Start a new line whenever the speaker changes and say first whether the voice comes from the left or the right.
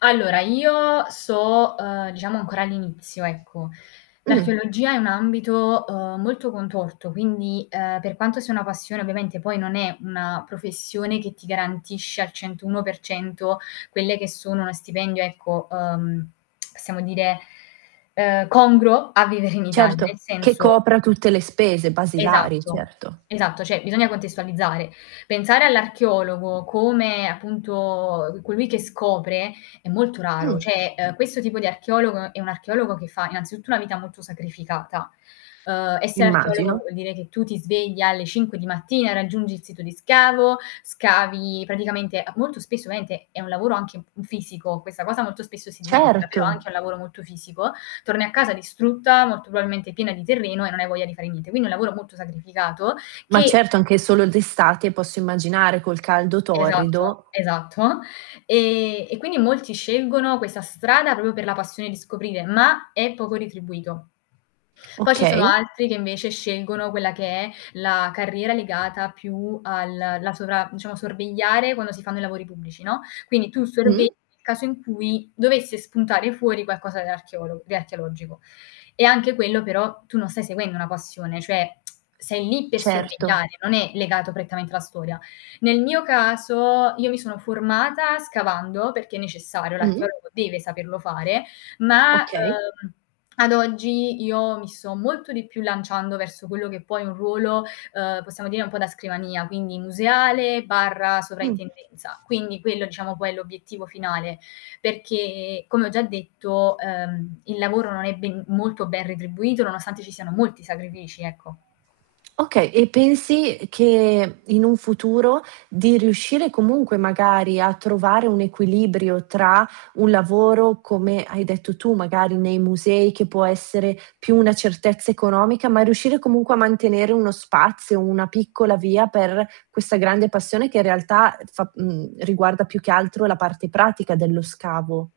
left: Allora io so', uhm, diciamo ancora all'inizio ecco.
right: Mh.
left: L'archeologia è un ambito, uhm, molto contorto quindi, uhm, per quanto sia una passione ovviamente, poi non è una professione che ti garantisce al 101% quelle che sono uno stipendio ecco, uhm, possiamo dire, uhm, congruo a vivere in Italia,
right: Certo,
left: nel
right: che
left: senso
right: copra tutte le spese basilari,
left: Esatto,
right: certo.
left: esatto cioè bisogna contestualizzare. Pensare all'archeologo come, appunto, colui che scopre è molto raro,
right: Mh.
left: cioè questo tipo di archeologo è un archeologo che fa innanzitutto una vita molto sacrificata. Uhm, essere archeologo
right: Immagino.
left: vuol dire che tu ti svegli alle 5 di mattina e raggiungi il sito di scavo, scavi praticamente a molto spesso ovviamente è un lavoro anche m fisico, questa cosa molto spesso si dimentica, però è
right: Certo.
left: anche un lavoro molto fisico, torni a casa distrutta, molto probabilmente piena di terreno e non hai voglia di fare niente. Quindi è un lavoro molto sacrificato,
right: Ma
left: che
right: certo, anche solo d'estate posso immaginare, col caldo
left: Esatto,
right: torrido.
left: esatto. E e quindi molti scelgono questa strada proprio per la passione di scoprire, ma è poco retribuito. Poi ci sono
right: Okay.
left: altri che invece scelgono quella che è la carriera legata più al la sovra diciamo, sorvegliare quando si fanno i lavori pubblici, no, quindi tu sorvegli
right: Mh.
left: il caso in cui dovesse spuntare fuori qualcosa dell'archeolog di archeologico. E anche quello però tu non stai seguendo una passione, cioè, sei lì per
right: Certo.
left: sorvegliare, non è legato prettamente alla storia. Nel mio caso, io mi sono formata scavando perché necessario,
right: Mh.
left: l'archeologo deve saperlo fare, ma,
right: Okay.
left: uhm, ad oggi io mi so molto di più lanciando verso quello che poi è un ruolo, uhm, possiamo dire un po' da scrivania, quindi museale barra
right: Mh.
left: sovraintendenza. Quindi quello diciamo poi è l'obiettivo finale, perché come ho già detto, uhm, il lavoro non è ben molto ben retribuito nonostante ci siano molti sacrifici, ecco.
right: Okay. E pensi che in un futuro, di riuscire comunque magari a trovare un equilibrio tra un lavoro, come hai detto tu magari nei musei che può essere più una certezza economica, ma riuscire comunque a mantenere uno spazio, una piccola via per questa grande passione che in realtà, uh, fa mhmm, riguarda più che altro la parte pratica dello scavo?